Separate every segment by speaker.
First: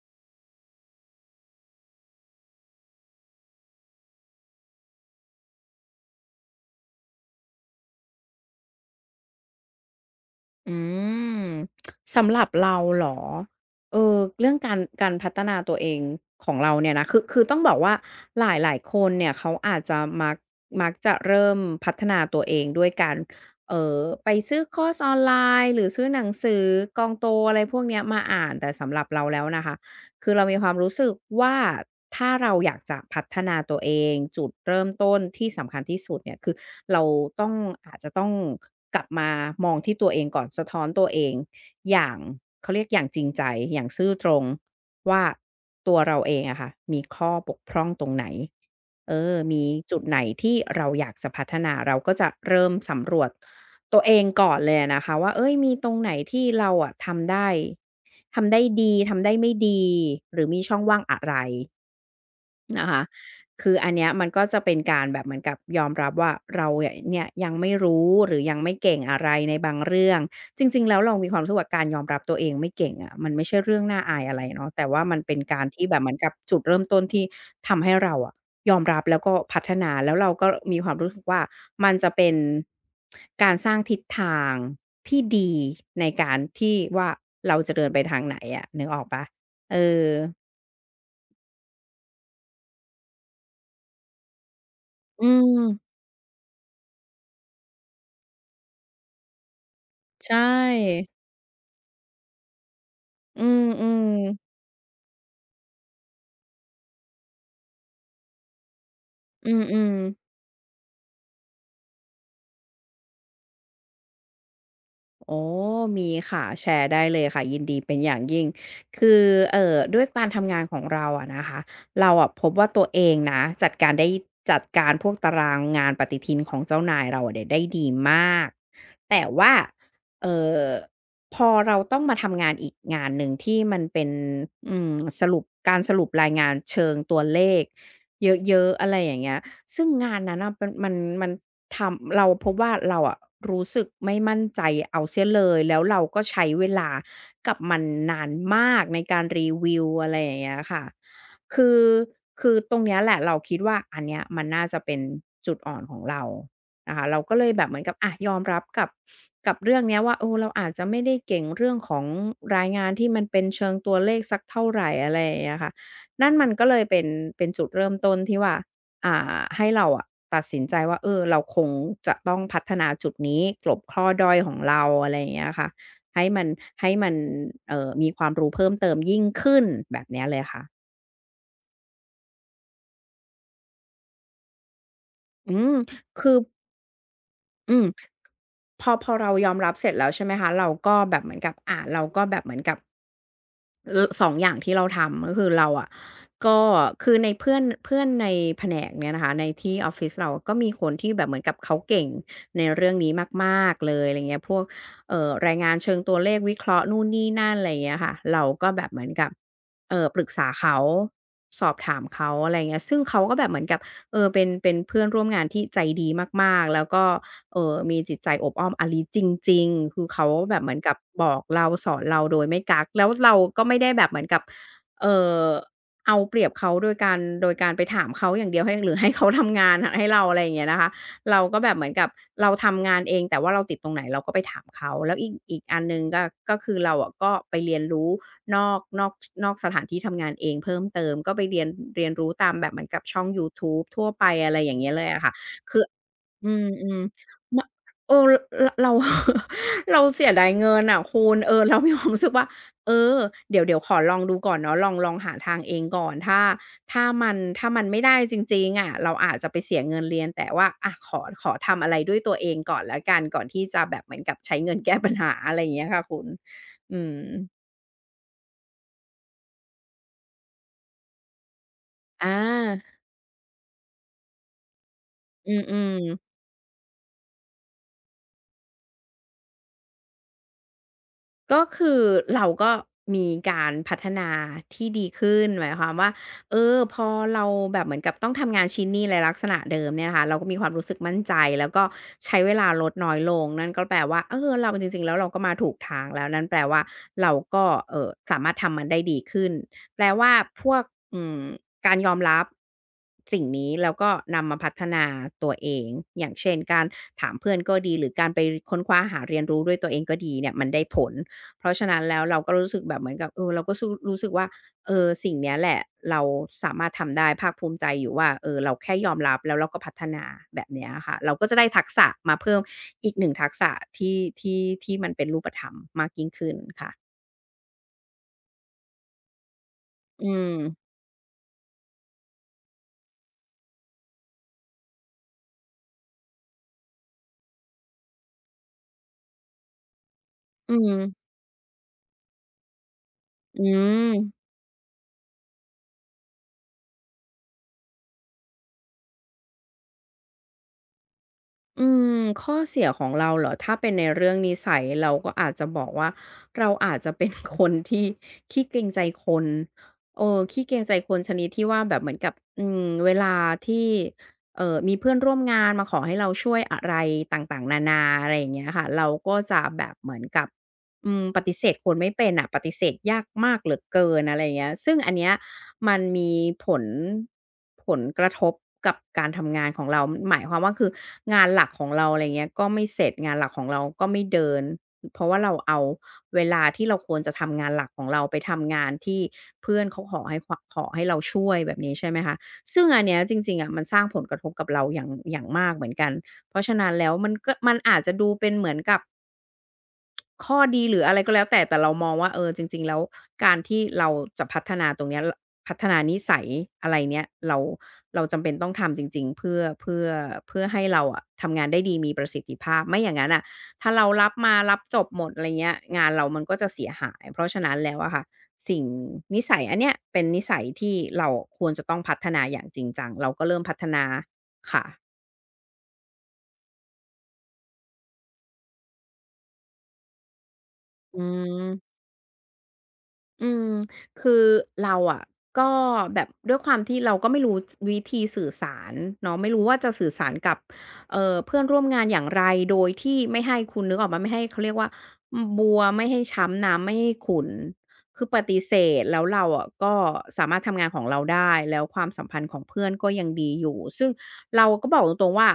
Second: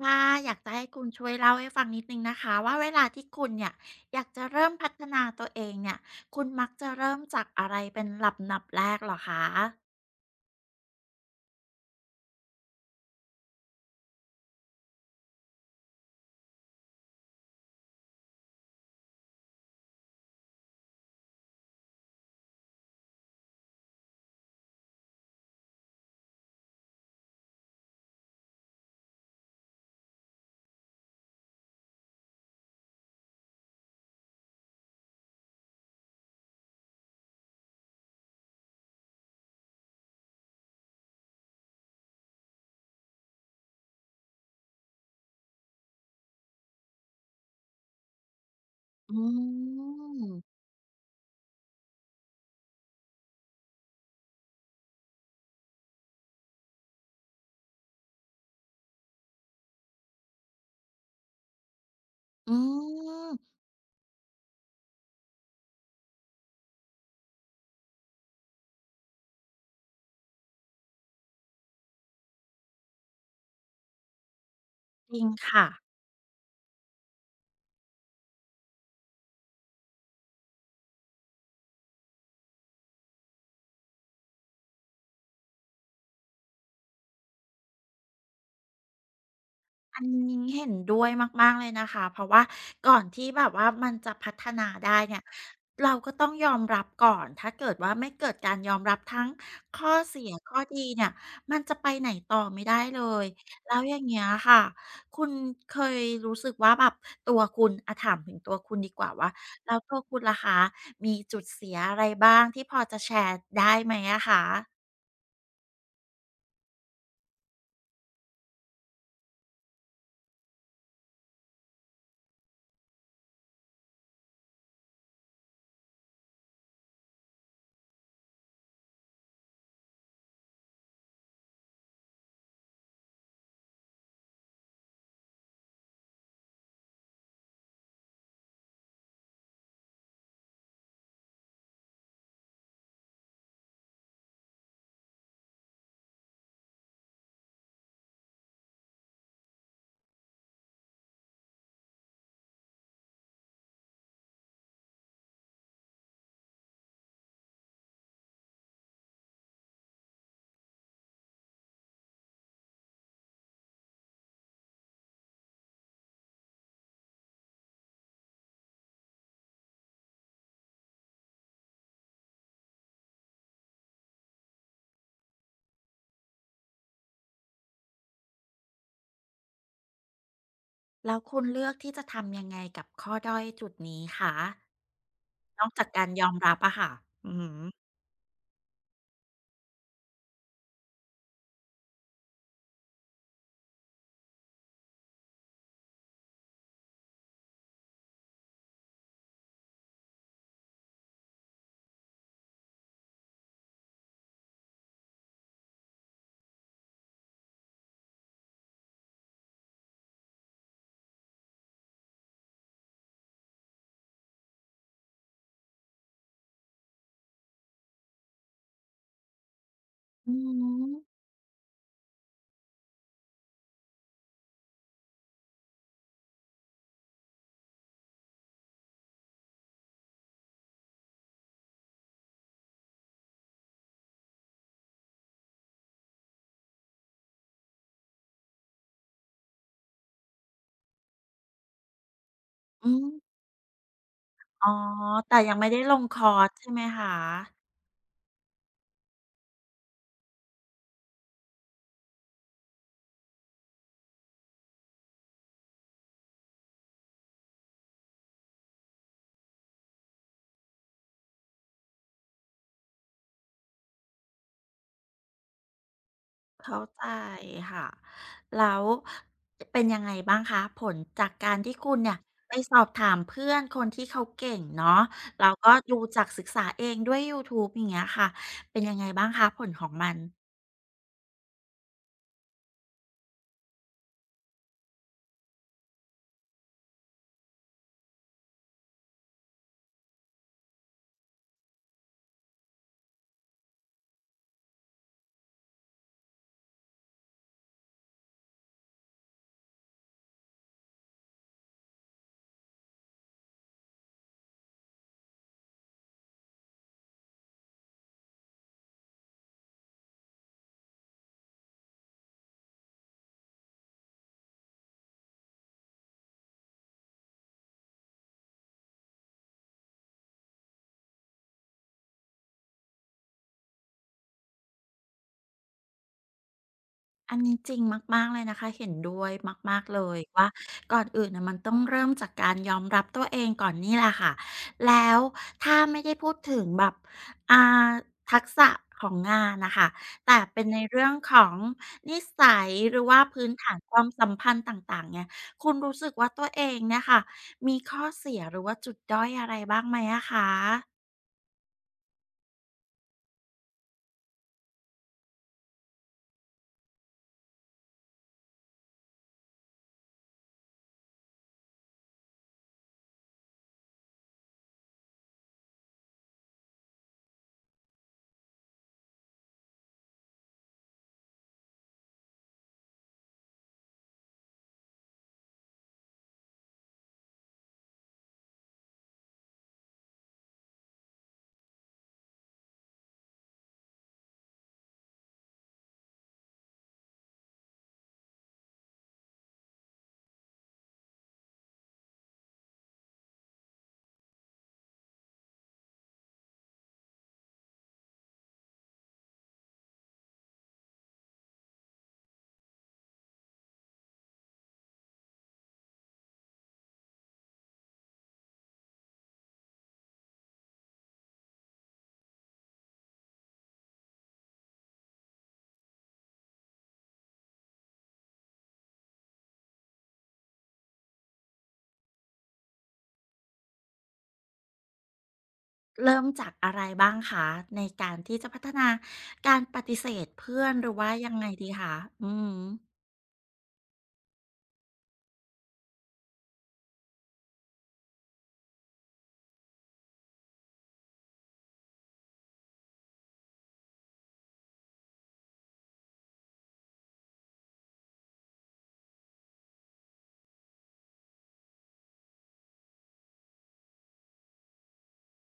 Speaker 1: ค่ะอยากจะให้คุณช่วยเล่าให้ฟังนิดหนึ่งนะคะว่าเวลาที่คุณเนี่ยอยากจะเริ่มพัฒนาตัวเองเนี่ยคุณมักจะเริ่มจากอะไรเป็นลำดับแรกเหรอคะ
Speaker 2: อืมสำหรับเราเหรอเออเรื่องการพัฒนาตัวเองของเราเนี่ยนะคือต้องบอกว่าหลายๆคนเนี่ยเขาอาจจะมักจะเริ่มพัฒนาตัวเองด้วยการเอ่อไปซื้อคอร์สออนไลน์หรือซื้อหนังสือกองโตอะไรพวกเนี้ยมาอ่านแต่สำหรับเราแล้วนะคะ คือเรามีความรู้สึกว่าถ้าเราอยากจะพัฒนาตัวเองจุดเริ่มต้นที่สำคัญที่สุดเนี่ยคือเราต้องอาจจะต้องกลับมามองที่ตัวเองก่อนสะท้อนตัวเองอย่างเขาเรียกอย่างจริงใจอย่างซื่อตรงว่าตัวเราเองอะค่ะมีข้อบกพร่องตรงไหนเอ
Speaker 1: อื
Speaker 2: อมีจุดไหนที่
Speaker 1: ม
Speaker 2: เราอยากจะพัฒนาเราก็จะเริ่มสำรวจตัวเองก่อนเลยอะนะคะว่าเฮ้ยมีตรงไหนที่เราอะทำได้ ทำได้ดีทำได้ไม่ดีหรือมีช่องว่างอะไร
Speaker 1: อื
Speaker 2: นะคะ
Speaker 1: ม
Speaker 2: คืออันเนี้ยมันก็จะเป็นการแบบเหมือนกับยอมรับว่าเราเนี่ยยังไม่รู้หรือยังไม่เก่งอะไรในบางเรื่องจริงๆแล้วเรามีความรู้สึกว่าการยอมรับตัวเองไม่เก่งอะมันไม่ใช่เรื่องน่าอายอะไรเนาะแต่ว่า
Speaker 1: จ
Speaker 2: มัน
Speaker 1: ริง
Speaker 2: เป็นกา
Speaker 1: ค่ะ
Speaker 2: รที่แบบเหมือนกับจุดเริ่มต้นที่ทำให้เราอะยอมรับแล้วก็พัฒนาแล้วเราก็มีความรู้สึกว่ามันจะเป็นการสร้างทิศทางที่ดีในการที่ว่าเราจะเดินไปทางไหนอะนึกออกเปล่าเอ
Speaker 1: อั
Speaker 2: อ
Speaker 1: นนี้เห็นด้วยมากๆเลยนะคะเพราะว่าก่อนที่แบบว่ามันจะพัฒนาได้เนี่ย
Speaker 2: อื
Speaker 1: เรา
Speaker 2: ม
Speaker 1: ก็ต้องยอมรับก่อนถ้าเกิดว่าไม่เกิดการยอมรับทั้งข้อเสีย
Speaker 2: ใช
Speaker 1: ข้อดีเนี่
Speaker 2: ่
Speaker 1: ยมันจะไปไหนต่อไม่ได้เลย
Speaker 2: อืม
Speaker 1: แล้ว
Speaker 2: อื
Speaker 1: อย่า
Speaker 2: ม
Speaker 1: งเงี้ยค่ะคุณเคยรู้สึกว่าแบบตัวคุณอะถามถึงตัวคุณดีกว่าว่า
Speaker 2: อืม
Speaker 1: แล้
Speaker 2: อื
Speaker 1: ว
Speaker 2: อ
Speaker 1: ตัวคุณล่ะคะมีจุดเสียอะไรบ้างที่พอจะแชร์ได้ไหมอะคะ
Speaker 2: โอมีค่ะแชร์ได้เลยค่ะยินดีเป็นอย่างยิ่งคือด้วยการทำงานของเราอะนะคะเราอะพบว่าตัวเองนะจัดการได้จัดการพวกตารางงานปฏิทินของเจ้านายเราอะเนี่ยได้ดีมากแต่ว่าเอ่อพอเราต้องมาทำงานอีกงานหนึ่งที่มันเป็นอืมสรุปการสรุปรายงานเชิงตัวเลขเยอะๆอะไรอย่างเงี้ยซึ่งงานนั้นอะมัน ทำเราพบว่าเราอะรู้สึกไม่มั่นใจเอาเสียเลยแล้วเราก็ใช้เวลากับมันนานมากในการรีวิวอะไรอย่างเงี้ยค่ะคือคือตรงเนี้ยแหละเราคิดว่าอันเนี้ยมันน่าจะเป็นจุดอ่อนของเรานะคะเราก็เลยแบบเหมือนกับอะยอมรับกับเรื่องเนี้ยว่าเออเราอาจจะไม่ได้เก่งเรื่องของรายงานที่มันเป็นเชิงตัวเลขสักเท่าไรอะไรอย่างเงี้ยค่ะนั่นมันก็เลยเป็นจุดเริ่มต้นที่ว่า อ่าให้เราอะตัดสินใจว่าเออเราคงจะต้องพัฒนาจุดนี้กลบข้อด้อยของเราอะไรอย่างเงี้ยค่ะให้มันให้มันมีความรู้เพิ่มเติมยิ่งขึ้นแบบเนี้ยเลยค่ะ
Speaker 1: แล้วคุณเลือกที่จะทำยังไงกับข้อด้อยจุดนี้คะ
Speaker 2: อื
Speaker 1: นอก
Speaker 2: ม
Speaker 1: จากการยอ
Speaker 2: คื
Speaker 1: ม
Speaker 2: อ
Speaker 1: รับอะค่ะ อือ
Speaker 2: อืมพอเรายอมรับเสร็จแล้วใช่ไหมคะเราก็แบบเหมือนกับอ่าเราก็แบบเหมือนกับ เออ2องอย่างที่เราทำก็คือเราอะก็คือในเพื่อนเพื่อนในแผนกเนี่ยนะคะในที่ออฟฟิศเราก็มีคนที่แบบเหมือนกับเขาเก่งในเรื่องนี้มากๆเลยอะไรเงี้ยพวกรายงานเชิงตัวเลขวิเคราะห์นู่นนี่นั่นอะไรเงี้ยค่ะเราก็แบบเหมือนกับปรึกษาเขาสอบถามเขาอะไรเงี้ยซึ่งเขาก็แบบเหมือนกับเออเป็นเพื่อนร่วมงานที่ใจดีมากๆแล้วก็ เออ มีจิตใจอบอ้อมอารีจริงๆคือเขา
Speaker 1: อื
Speaker 2: แบบเหมือนกับ
Speaker 1: อ
Speaker 2: บอกเราสอนเราโดยไม่กักแล้วเราก็ไม่ได้แบบเหมือนกับเอ่อเอาเปรียบเขาโดยการไปถามเขาอย่างเดียวให้หรือให้เขาทำงานหให้เราอะไรอย่างเงี้ยนะคะเราก็แบบเหมือนกับเราทำงานเองแต่ว่าเราติดตรงไหนเราก็ไปถามเขาแล้วอีกอันหนึ่งก็ก็คือเราอะก็ไปเรียนรู้นอกนอกนอกสถานที่ทำงานเองเพิ่มเติมก็ไปเรียนรู้ตามแบบเหมือ
Speaker 1: อื
Speaker 2: น
Speaker 1: ม
Speaker 2: กับ
Speaker 1: อ
Speaker 2: ช่อง
Speaker 1: ม
Speaker 2: ยูทูบทั่วไปอะไร
Speaker 1: อ๋อ
Speaker 2: อย่างเงี้ยเลยอะค่ะ
Speaker 1: แต่ยังไม่ได้
Speaker 2: คือ
Speaker 1: ลงคอร์ส
Speaker 2: อืม
Speaker 1: ใช่ไหมคะ
Speaker 2: ๆมเออรเรา เราเสียดายเงินอะคุณเออเรามีความรู้สึกว่าเออเดี๋ยวขอลองดูก่อนเนาะลองหาทางเองก่อนถ้าถ้ามันไม่ได้จริงๆอะเราอาจจะไปเสียเงินเรียนแต่ว่าอะขอทำอะไรด้วยตัวเองก่อนแล้วกันก่อนที่จะแบบเหมือนกับใช้เงินแก้ปัญหาอะไรอย่างเงี้ยค่ะคุณ
Speaker 1: เข้า
Speaker 2: อื
Speaker 1: ใจ
Speaker 2: ม
Speaker 1: ค่ะ แล้วเป็นยังไงบ้างคะผลจากการที่คุณเนี่ย
Speaker 2: อา
Speaker 1: ไปสอบถามเพื่อนคนที่เขาเก่งเนาะแล้
Speaker 2: อื
Speaker 1: วก็ดู
Speaker 2: ม
Speaker 1: จากศึกษาเองด้วยยูทูบอย่างเงี้ยค่ะ เป็นยังไงบ้างคะผลของมัน
Speaker 2: ก็คือเราก็มีการพัฒนาที่ดีขึ้นหมายความว่าเออพอเราแบบเหมือนกับต้องทำงานชิ้นนี้ในลักษณะเดิมเนี่ยนะคะเราก็มีความรู้สึกมั่นใจแล้วก็ใช้เวลาลดน้อยลงนั่นก็แปลว่าเออเราจริงๆแล้วเราก็มาถูกทางแล้วนั่นแปลว่าเราก็สามารถทำมันได้ดีขึ้นแปลว่าพวกอืมการยอมรับสิ่งนี้แล้วก็นำมาพัฒนาตัวเองอย่างเช่นการถามเพื่อนก็ดีหรือการไปค้นคว้าหาเรียนรู้ด้วยตัวเองก็ดีเนี่ยมันได้ผล เพราะฉะนั้นแล้วเราก็รู้สึกแบบเหมือนกับเออเราก็สู้รู้สึกว่าเออสิ่งเนี้ยแหละเราสามารถทำได้ภาคภูมิใจอยู่ว่าเออเราแค่ยอมรับแล้วเราก็พัฒนาแบบเนี้ยอะค่ะเราก็จะได้ทักษะมาเพิ่มอีกหนึงทักษะที่มันเป็นรูปธรรมมากยิ่งขึ้นค่ะ
Speaker 1: อันนี้จริงมากๆเลยนะคะเห็นด้วยมากๆเลย
Speaker 2: อื
Speaker 1: ว่า
Speaker 2: ม
Speaker 1: ก่อนอื่นน่ะมันต้องเริ่มจากการยอมรับตัวเองก่อนนี่แหละค่ะแล้วถ้าไม่ได้พูดถึงแบบอ่าทักษะของงานนะคะแต่เป็น
Speaker 2: อื
Speaker 1: ในเรื่อง
Speaker 2: ม
Speaker 1: ของนิสัยหรือว่าพื้น
Speaker 2: อื
Speaker 1: ฐานความสัม
Speaker 2: ม
Speaker 1: พันธ์ต่างๆเนี่ยคุณรู้สึกว่าตัวเองเนี่ยค่ะมีข้อเสียหรือว่าจุดด้อยอะไรบ้างไหมอะคะ
Speaker 2: อืมข้อเสียของเราเหรอถ้าเป็นในเรื่องนิสัยเราก็อาจจะบอกว่าเราอาจจะเป็น คนที่ขี้เกรงใจคนเออขี้เกรงใจคนชนิดที่ว่าแบบเหมือนกับเวลาที่มีเพื่อนร่วมงานมาขอให้เราช่วยอะไรต่างๆนานาอะไรอย่างเงี้ยค่ะเราก็จะแบบเหมือนกับปฏิเสธคนไม่เป็นน่ะปฏิเสธยากมากเหลือเกินอะไรอย่างเงี้ยซึ่งอันเนี้ย มันมีผลผลกระทบกับการทำงานของเราหมายความว่าคืองานหลักของเราอะไรเงี้ยก็ไม่เสร็จงานหลักของเราก็ไม่เดินเพราะว่าเราเอาเวลาที่เราควรจะทำงานหลักของเราไปทำงานที่เพื่อนเขาขอให้เราช่วยแบบนี้ใช่ไหมคะซึ่งอันเนี้ยจริงๆอะมันสร้างผลกระทบกับเราอย่างมากเหมือนกันเพราะฉะนั้นแล้วมันก็มันอาจจะดูเป็นเหมือนกับ ข้อดีหรืออะไรก็แล้วแต่แต่เรามองว่าเออจริงๆแล้วการที่เราจะพัฒนาตรงเนี้ยลพัฒนานิสัยอะไรเนี้ยเราจำเป็นต้องทำจริงๆเพื่อให้เราอะทำงานได้ดีมีประสิทธิภาพไม่อย่างงั้นน่ะถ้าเรารับมารับจบหมดอะไรเงี้ยงานเรามันก็จะเสียหายเพราะฉะนั้นแล้วอะค่ะสิ่งนิสัยอันเนี้ยเป็นนิสัยที่เราควรจะต้องพัฒนาอย่างจริงจังเราก็เริ่มพัฒนาค่ะ
Speaker 1: เริ่มจากอะไรบ้างคะในการที่จะพัฒนาการปฏิเสธเพื่อนหรือว่า
Speaker 2: อื
Speaker 1: ยังไงดีคะ
Speaker 2: ม
Speaker 1: อือฮึ
Speaker 2: อืมคือเราอะก็แบบด้วยความที่เราก็ไม่รู้วิธีสื่อสารเนาะไม่รู้ว่าจะสื่อสารกับเพื่อนร่วมงานอย่างไรโดยที่ไม่ให้คุณนึกออกไหมไม่ให้เขาเรียกว่าบัวไม่ให้ช้ำน้ำไม่ให้ขุ่นคือปฏิเสธแล้วเราอะก็สามารถทำงานของเราได้แล้วความสัมพันธ์ของเพื่อนก็ยังดีอยู่ซึ่งเราก็บอกตรงๆว่า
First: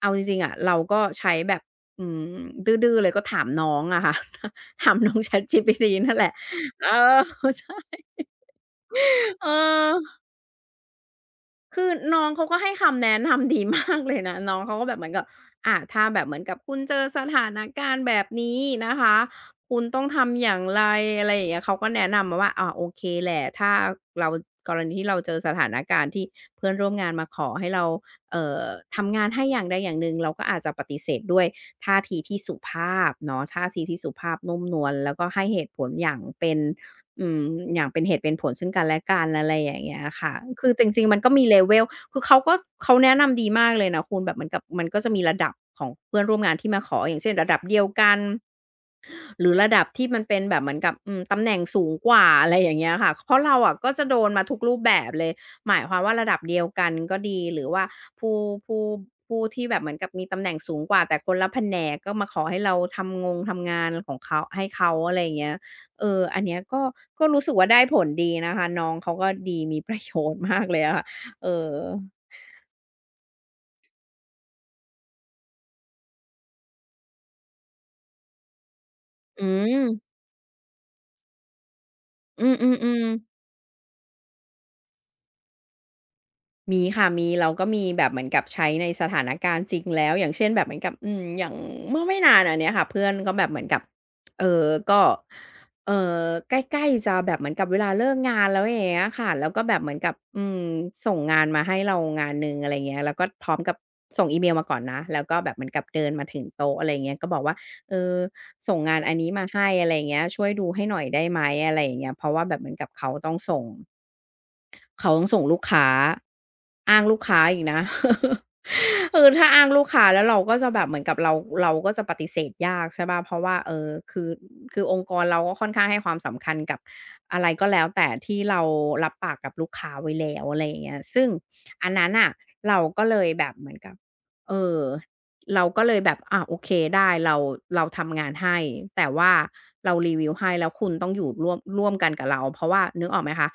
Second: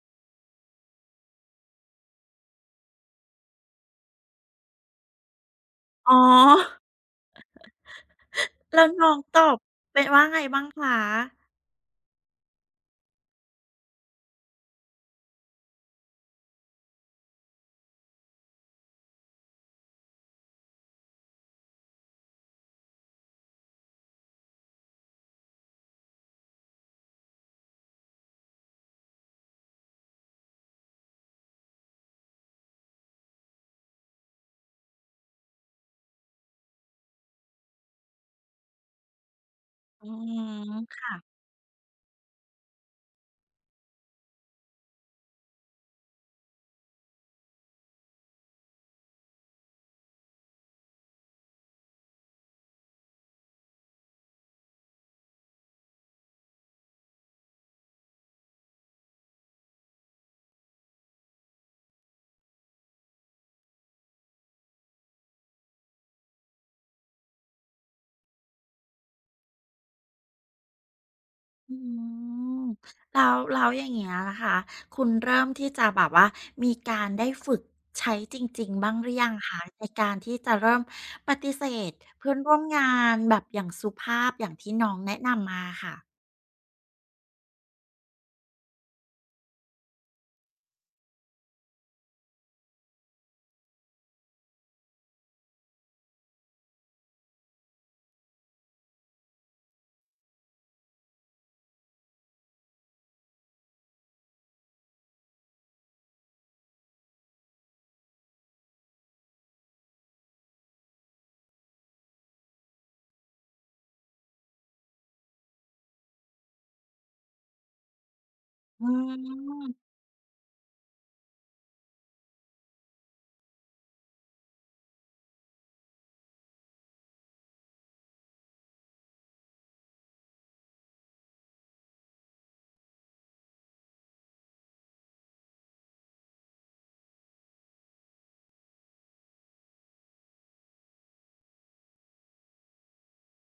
Speaker 2: เอาจริงๆอะเราก็ใช้แบบอืมดื้อๆเลยก็ถามน้องอะค่ะ ถามน้อง ChatGPT
Speaker 1: อ๋อ
Speaker 2: นั่นแหละ เออ ใช่
Speaker 1: แล้วน้องต
Speaker 2: เ
Speaker 1: อบเป็น
Speaker 2: ออ
Speaker 1: ว่าไงบ้างคะ
Speaker 2: คือน้องเขาก็ให้คำแนะนำ ดีมากเลยนะน้องเขาก็แบบเหมือนกับอ่าถ้าแบบเหมือนกับคุณเจอสถานการณ์แบบนี้นะคะคุณต้องทำอย่างไรอะไรอย่างเงี้ยเขาก็แนะนำมาว่าอ่าโอเคแหละถ้าเรากรณีที่เราเจอสถานการณ์ที่เพื่อนร่วมงานมาขอให้เราเอ่อทำงานให้อย่างใดอย่างหนึ่งเราก็อาจจะปฏิเสธด้วยท่าทีที่สุภาพเนาะท่าทีที่สุภาพนุ่มนวลแล้วก็ให้เหตุผลอย่างเป็น อืมอย่างเป็นเหตุเป็นผลซึ่งกันและกันอะไรอย่างเงี้ย
Speaker 1: อื
Speaker 2: ค่ะ คื
Speaker 1: ม
Speaker 2: อจริงๆมันก็
Speaker 1: ค่ะ
Speaker 2: มี level คือเขาก็เขาแนะนำดีมากเลยนะคุณแบบเหมือนกับมันก็จะมีระดับของเพื่อนร่วมงานที่มาขออย่างเช่นระดับเดียวกัน หรือระดับที่มันเป็นแบบเหมือนกับตำแหน่งสูงกว่าอะไรอย่างเงี้ยค่ะเพราะเราอะก็จะโดนมาทุกรูปแบบเลยหมายความว่าระดับเดียวกันก็ดีหรือว่าผู้ผู้ผู้ที่แบบเหมือนกับมีตำแหน่งสูงกว่าแต่คนละแผนกก็มาขอให้เราทำงงทำงานของเขาให้เขาอะไรอย่างเงี้ยเอออันเนี้ยก็รู้สึกว่าได้ผลดีนะคะน้องเขาก็ดีมีประโยชน์มากเลยอะค่ะเออ
Speaker 1: อืมแล้วอย่างเงี้ยนะคะคุณเริ่มที่จะแบบว่ามีการได้ฝึกใช้จริงๆบ้างหรือยัง
Speaker 2: อื
Speaker 1: คะในการ
Speaker 2: ม
Speaker 1: ที่จะเริ่มปฏิเสธเพื่อน
Speaker 2: อื
Speaker 1: ร่วมงา
Speaker 2: อ
Speaker 1: นแบ
Speaker 2: ๆๆ
Speaker 1: บอย่างสุภาพอย่างที่น้องแนะนำมาค่ะ
Speaker 2: มีค่ะมีเราก็มีแบบเหมือนกับใช้ในสถานการณ์จริงแล้วอย่างเช่นแบบเหมือนกับอย่างเมื่อไม่นานอันเนี้ยค่ะเพื่อนก็แบบเหมือนกับเอ่อก็เอ่อใกล้ๆจะแบบเหมือนกับเวลาเลิกงานแล้วอย่างเงี้ยค่ะแล้วก็แบบเหมือนกับส่งงานมาให้เรางานหนึ่งอะไรเงี้ยแล้วก็พร้อมกับส่งอีเมลมาก่อนนะแล้วก็แบบเหมือนกับเดินมาถึงโต๊ะอะไรเงี้ยก็บอกว่าเออส่งงานอันนี้มาให้อะไรเงี้ยช่วยดูให้หน่อยได้ไหมอะไรอย่างเงี้ยเพราะว่าแบบเหมือนกับเขาต้องส่งลูกค้าอ้างลูกค้าอีกนะ
Speaker 1: อื
Speaker 2: เออถ้าอ้างลูก
Speaker 1: ม
Speaker 2: ค้าแล้วเราก็จะแบบเหมือนกับเราก็จะปฏิเสธยากใช่ป่าเพราะว่าเออคือองค์กรเราก็ค่อนข้างให้ความสำคัญกับอะไรก็แล้วแต่ที่เรารับปากกับลูกค้าไว้แล้วอะไรอย่างเงี้ยซึ่งอันนั้นอ่ะเราก็เลยแบบเหมือนกับเออเราก็เลยแบบอะโอเคได้เราทำงานให้แต่ว่าเรารีวิวให้แล้วคุณต้องอยู่ร่วมกันกับเราเพราะว่านึกออกไหมคะ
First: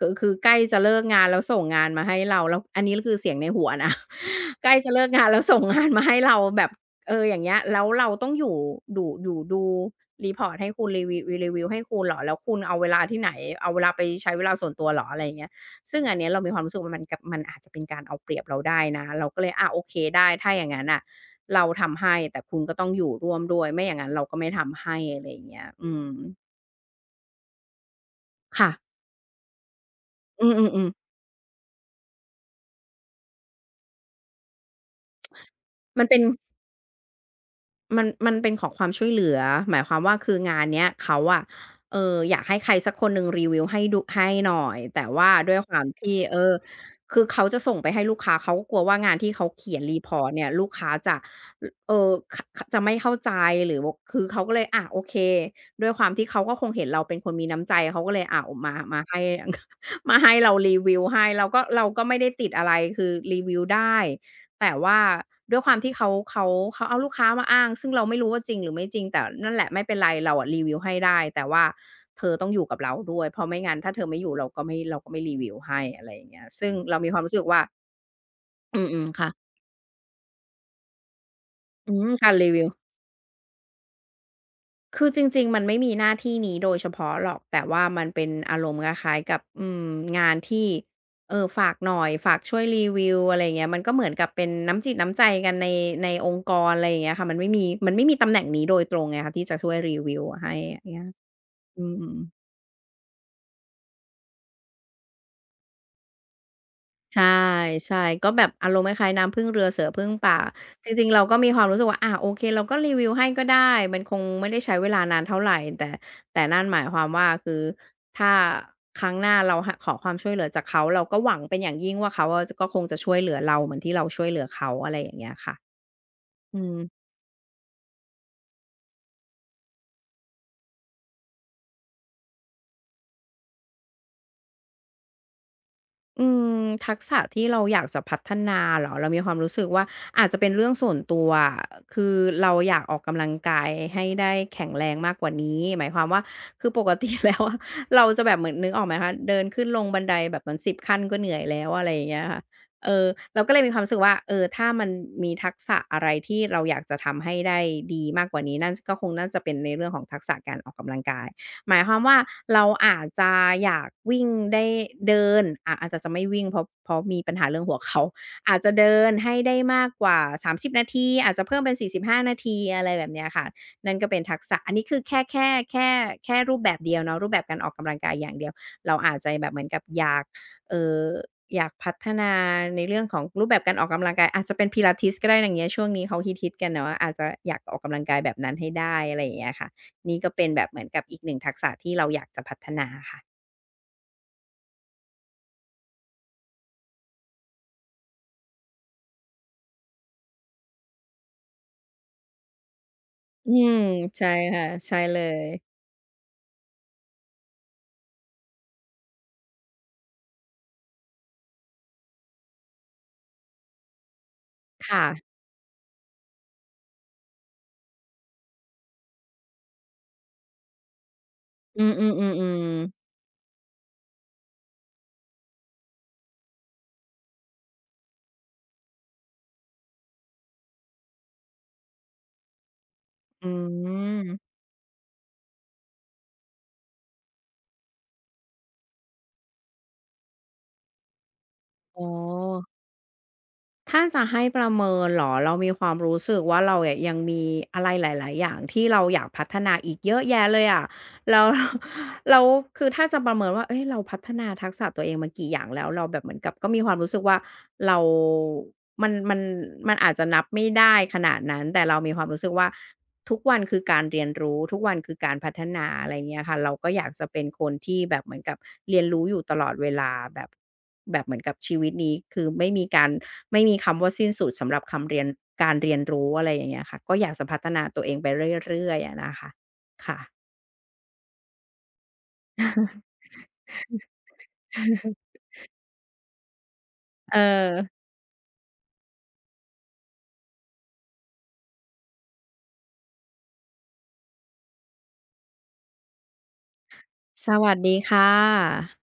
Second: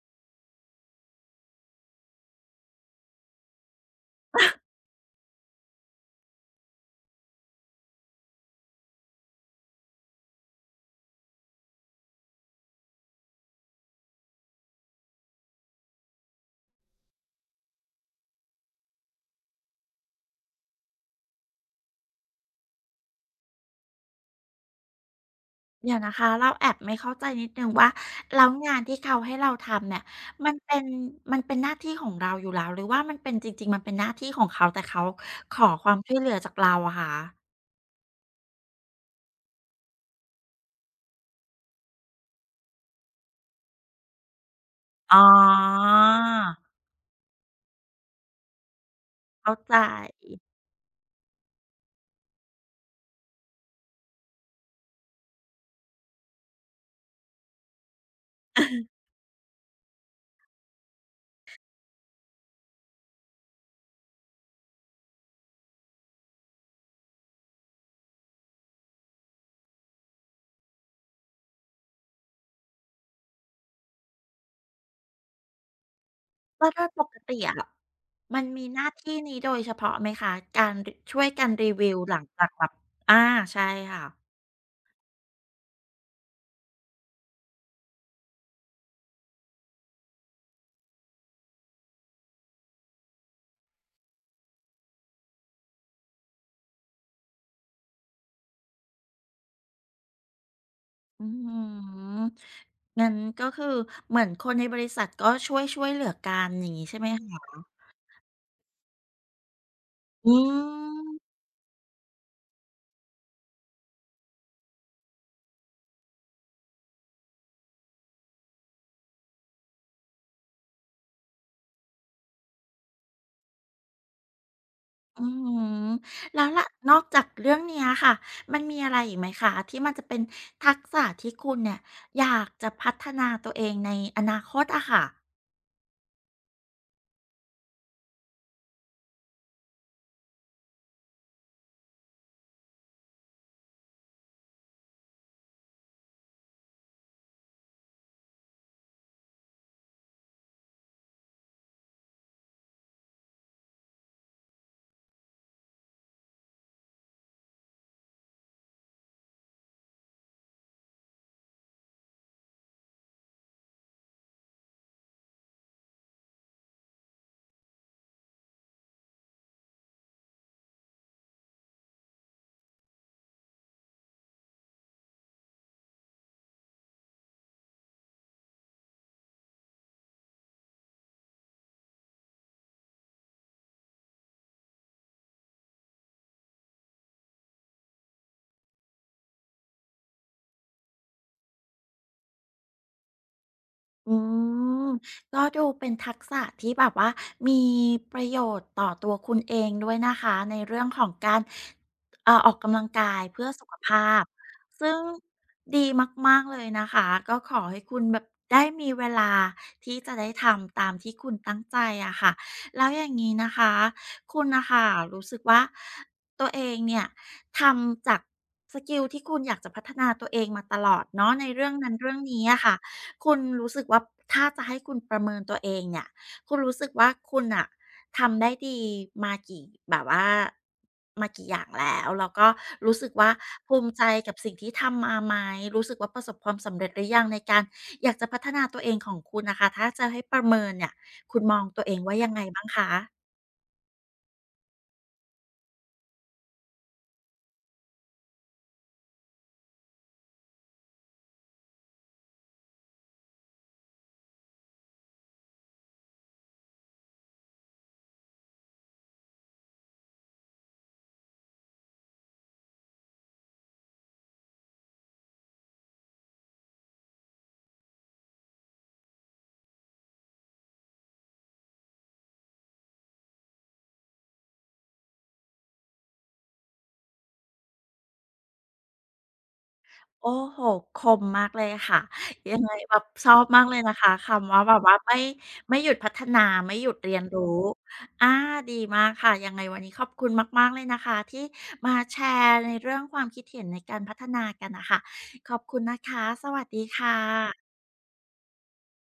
Speaker 2: ก็คือใกล้จะเลิกงานแล้วส่งงานมาให้เราแล้วอันนี้คือเสียงในหัวนะ ใกล้จะเลิกงานแล้วส่งงานมาให้เราแบบเอออย่างเงี้ยแล้วเราต้องอยู่ดูรีพอร์ตให้คุณรีวิวให้คุณเหรอแล้วคุณเอาเวลาที่ไหนเอาเวลาไปใช้เวลาส่วนตัวเหรออะไรอย่างเงี้ยซึ่งอันเนี้ยเรามีความรู้สึกว่ามันอาจจะเป็นการเอาเปรียบเราได้นะเราก็เลยอาโอเคได้ถ้าอย่างงั้นน่ะเราทำให้แต่คุณก็ต้องอยู่ร่วมด้วยไม่อย่างนั้นเราก็ไม่ทำให้อะไรอย่างเงี้ย
Speaker 1: เดี๋ยวนะคะเราแอบไม่เข้าใจนิดนึงว่าแล้ว
Speaker 2: ค่ะ
Speaker 1: งานที่เขาให้เราทำเนี่ย
Speaker 2: อื
Speaker 1: มันเป็น
Speaker 2: อๆๆ
Speaker 1: มันเป็นหน้าที่ของเราอยู่แล้วหรือว่ามันเป็นจริงๆมันเป็นหน้าที่ของเขาแต่เขาขอความ
Speaker 2: มัน
Speaker 1: ช่ว
Speaker 2: เป็
Speaker 1: ย
Speaker 2: น
Speaker 1: เหลือจากเราอะคะ
Speaker 2: มันเป็นขอความช่วยเหลือหมายความว่าคืองานเนี้ยเขาอะอยากให้ใครสักคนหนึ่งรีวิวให้ดูให้หน่อยแต่
Speaker 1: อ๋อ
Speaker 2: ว่าด้วยความที่เออคือเขาจะส่งไปให้ลูกค้าเขาก็กลัวว่างานที่เขา
Speaker 1: เข้าใจ
Speaker 2: เขียน report เนี่ยลูกค้าจะเอ่อขขจะไม่เข้าใจหรือวคือเขาก็เลยอะโอเคด้วยความที่เขาก็คงเห็นเราเป็นคนมีน้ำใจเขาก็เลยอะมา มาให้ มาให้เรารีวิวให้เราก็ไม่ได้ติดอะไรคือรีวิวได้ แต่ว่าด้วยความที่เขาเอาลูกค้ามาอ้างซึ่งเราไม่รู้ว่าจริงหรือไม่จริงแต่นั่นแหละไม่เป็นไรเราอะรีวิวให้ได้แต่ว่าเธอต้องอยู่กับเราด้วยเพราะไม่งั้นถ้าเธอไม่อยู่เราก็ไม่รีวิวให้อะไรอย่างเงี้ย
Speaker 1: แล้ว
Speaker 2: ซึ่ง
Speaker 1: โดย
Speaker 2: เรา
Speaker 1: ป
Speaker 2: มี
Speaker 1: ก
Speaker 2: ความรู้
Speaker 1: ติ
Speaker 2: สึก
Speaker 1: อะ
Speaker 2: ว่า
Speaker 1: มันมีห
Speaker 2: อื
Speaker 1: น้า
Speaker 2: ม
Speaker 1: ที่
Speaker 2: ๆค่ะ
Speaker 1: นี้โดยเฉพาะไหมคะการรช่วยกันรีวิ
Speaker 2: อื
Speaker 1: ว
Speaker 2: ม
Speaker 1: หลัง
Speaker 2: การ
Speaker 1: จาก
Speaker 2: รี
Speaker 1: แบ
Speaker 2: วิว
Speaker 1: บอาใช่ค่ะ
Speaker 2: คือจริงๆมันไม่มีหน้าที่นี้โดยเฉพาะหรอกแต่ว่ามันเป็นอารมณ์คล้ายๆกับงานที่เออฝากหน่อยฝากช่วยรีวิวอะไรอย่างเงี้ยมันก็เหมือนกับเป็นน้ำจิตน้ำใจกันในองค์กรอะไรอย่างเงี้ยค่ะมันไม่มีตำแหน่งนี้โดยตรงไงคะที่จะช่วยรีวิวให้อย่างเงี้ย
Speaker 1: อื้อฮื
Speaker 2: อืม
Speaker 1: องั้นก็คือเหมือนคนในบริษัทก็ช่วยเหลือกันอย่างงี้ใช่ไหม
Speaker 2: ใช่
Speaker 1: คะ
Speaker 2: ใช่ก็แบบอารมณ์คล้ายๆน้ำพึ่งเรือเสือพึ่ง
Speaker 1: อื
Speaker 2: ป่าจริ
Speaker 1: ม
Speaker 2: งๆเราก็มีความรู้สึกว่าอาโอเคเราก็รีวิวให้ก็ได้มันคงไม่ได้ใช้เวลานานเท่าไรแต่แต่นั่นหมายความว่าคือถ้าครั้งหน้าเราขอความช่วยเหลือจากเขาเราก็หวังเป็นอย่างยิ่งว่าเขาอะจะก็คงจะช่วยเหลือเราเหมือนที่เราช่วยเหลือเขาอะไรอย่าง
Speaker 1: อื
Speaker 2: เงี้
Speaker 1: อ
Speaker 2: ย
Speaker 1: ห
Speaker 2: ค่ะ
Speaker 1: ือแล้ว
Speaker 2: อื
Speaker 1: ล่ะ
Speaker 2: ม
Speaker 1: นอกจากเรื่องเนี้ยค่ะมันมีอะไรอีกไหมคะที่มันจะเป็นทักษะที่คุณเนี่ยอยากจะพัฒนาตัวเองในอนาคตอะค่ะ
Speaker 2: อืมทักษะที่เราอยากจะพัฒนาเหรอเรามีความรู้สึกว่าอาจจะเป็นเรื่องส่วนตัวอะคือเราอยากออกกำลังกายให้ได้แข็งแรงมากกว่านี้หมายความว่าคือปกติแล้วอะ เราจะแบบเหมือนนึกออกไหมคะเดินขึ้นลงบันไดแบบมัน10 ขั้นก็เหนื่อยแล้วอะไรอย่างเงี้ยค่ะเออเราก็เลยมีความรู้สึกว่าเออถ้ามันมีทักษะอะไรที่เราอยากจะทำให้ได้ดีมากกว่านี้นั่นก็คงน่าจะเป็นในเรื่องของทักษะการออกกำลังกาย หมายความว่าเราอาจจะอยากวิ่งได้เดินอาอาจจะไม่วิ่งเพราะมีปัญหาเรื่องหัวเข่าอาจจะเดินให้ได้มากกว่า30นาทีอาจจะเพิ่มเป็น45นาทีอะไรแบบเนี้ยค่ะนั่นก็เป็นทักษะอันนี้คือแค่รูปแบบเดียวเนาะรูปแบบการออกกำลังกายอย่างเดียวเราอาจจะแบบเหมือนกับอยากเอ่ออยากพัฒนาในเรื่องของรูปแบบการออกกำลังกายอาจจะเป็น Pilates ก็ได้อย่างเงี้ยช่วงนี้เขาฮิตๆกันเนาะอาจจะอยากออกกำลังกายแบบนั้นให้ได้อะไรอย่างเงี้ยค่ะ นี่ก็เป็นแบบเหมือนกับอีกหนึ่งทักษะที่เราอยากจะพัฒนาค่ะ
Speaker 1: อืมก็ดูเป็นทักษะที่แบบว่ามีประโยชน์ต่อตัวคุณเองด้วยนะคะในเรื่องของการออกกำลังกายเพื่อ
Speaker 2: อื
Speaker 1: สุข
Speaker 2: ม
Speaker 1: ภาพ
Speaker 2: ใช่ค่ะ
Speaker 1: ซึ่
Speaker 2: ใช่
Speaker 1: ง
Speaker 2: เลย
Speaker 1: ดีมากๆเลยนะคะก็ขอให้คุณแบบได้มีเวลาที่จะได้ทำตามที่คุณตั้งใจอะค่ะแล้วอย่างงี้นะคะคุณนะคะ
Speaker 2: ค่ะ
Speaker 1: รู้สึกว่าตัวเองเนี่ยทำจากสกิลที่คุณอยากจะพัฒนาตัวเองมาตลอดเนาะในเรื่อง
Speaker 2: อื
Speaker 1: นั้นเรื่องนี้อะค่ะ
Speaker 2: มๆๆๆ
Speaker 1: คุณรู้สึกว่าถ้าจะให้คุณประเมินตัวเองเนี่ยคุณรู้สึกว่าคุณอะทำได้ดีมากี่แบบว่ามากี่อย่างแล้วก็รู้สึกว่า
Speaker 2: อื
Speaker 1: ภูมิใจกับสิ่ง
Speaker 2: ม
Speaker 1: ที่ทำมาไหมรู้สึกว่าประสบความสำเร็จหรือยังในการอยากจะพัฒนาตัวเองของคุณนะคะถ้าจะให้ประเมินเนี่ยคุณมองตัวเอง
Speaker 2: อ๋
Speaker 1: ว่ายังไงบ้า
Speaker 2: อ
Speaker 1: งคะ
Speaker 2: ถ้าจะให้ประเมินเหรอเรามีความรู้สึกว่าเราอะยังมีอะไรหลายๆอย่างที่เราอยากพัฒนาอีกเยอะแยะเลยอะแล้ว แล้วคือถ้าจะประเมินว่าเอ้ยเราพัฒนาทักษะตัวเองมากี่อย่างแล้วเราแบบเหมือนกับก็มีความรู้สึกว่าเรามันมันมันอาจจะนับไม่ได้ขนาดนั้นแต่เรามีความรู้สึกว่า ทุกวันคือการเรียนรู้ทุกวันคือการพัฒนาอะไรเงี้ยค่ะเราก็อยากจะเป็นคนที่แบบเหมือนกับเรียนรู้อยู่ตลอดเวลาแบบเหมือนกับชีวิตนี้คือไม่มีการไม่มีคำว่าสิ้นสุดสำหรับคำเรียนการเรียนรู้อะไรอย่างเงี้ยค่ะก็อยากจะพัฒนาตัวเองไปเรื่อยๆอะนะคะค่ะ
Speaker 1: โอ้โฮคมมากเลยค่ะยังไงแบบชอบมากเลยนะคะคำว่าแบบว่าไม่ ไม่หยุดพัฒนาไม่หยุดเรียน
Speaker 2: เออ
Speaker 1: รู้อาดีมากค่ะยังไงวันนี้ขอบคุณมากๆเลยนะคะที่มาแชร์ในเรื่องความคิดเห็นในการพัฒนากันน่ะค่ะขอบคุณนะคะสวัสดีค่
Speaker 2: สวั
Speaker 1: ะ
Speaker 2: สดีค่ะ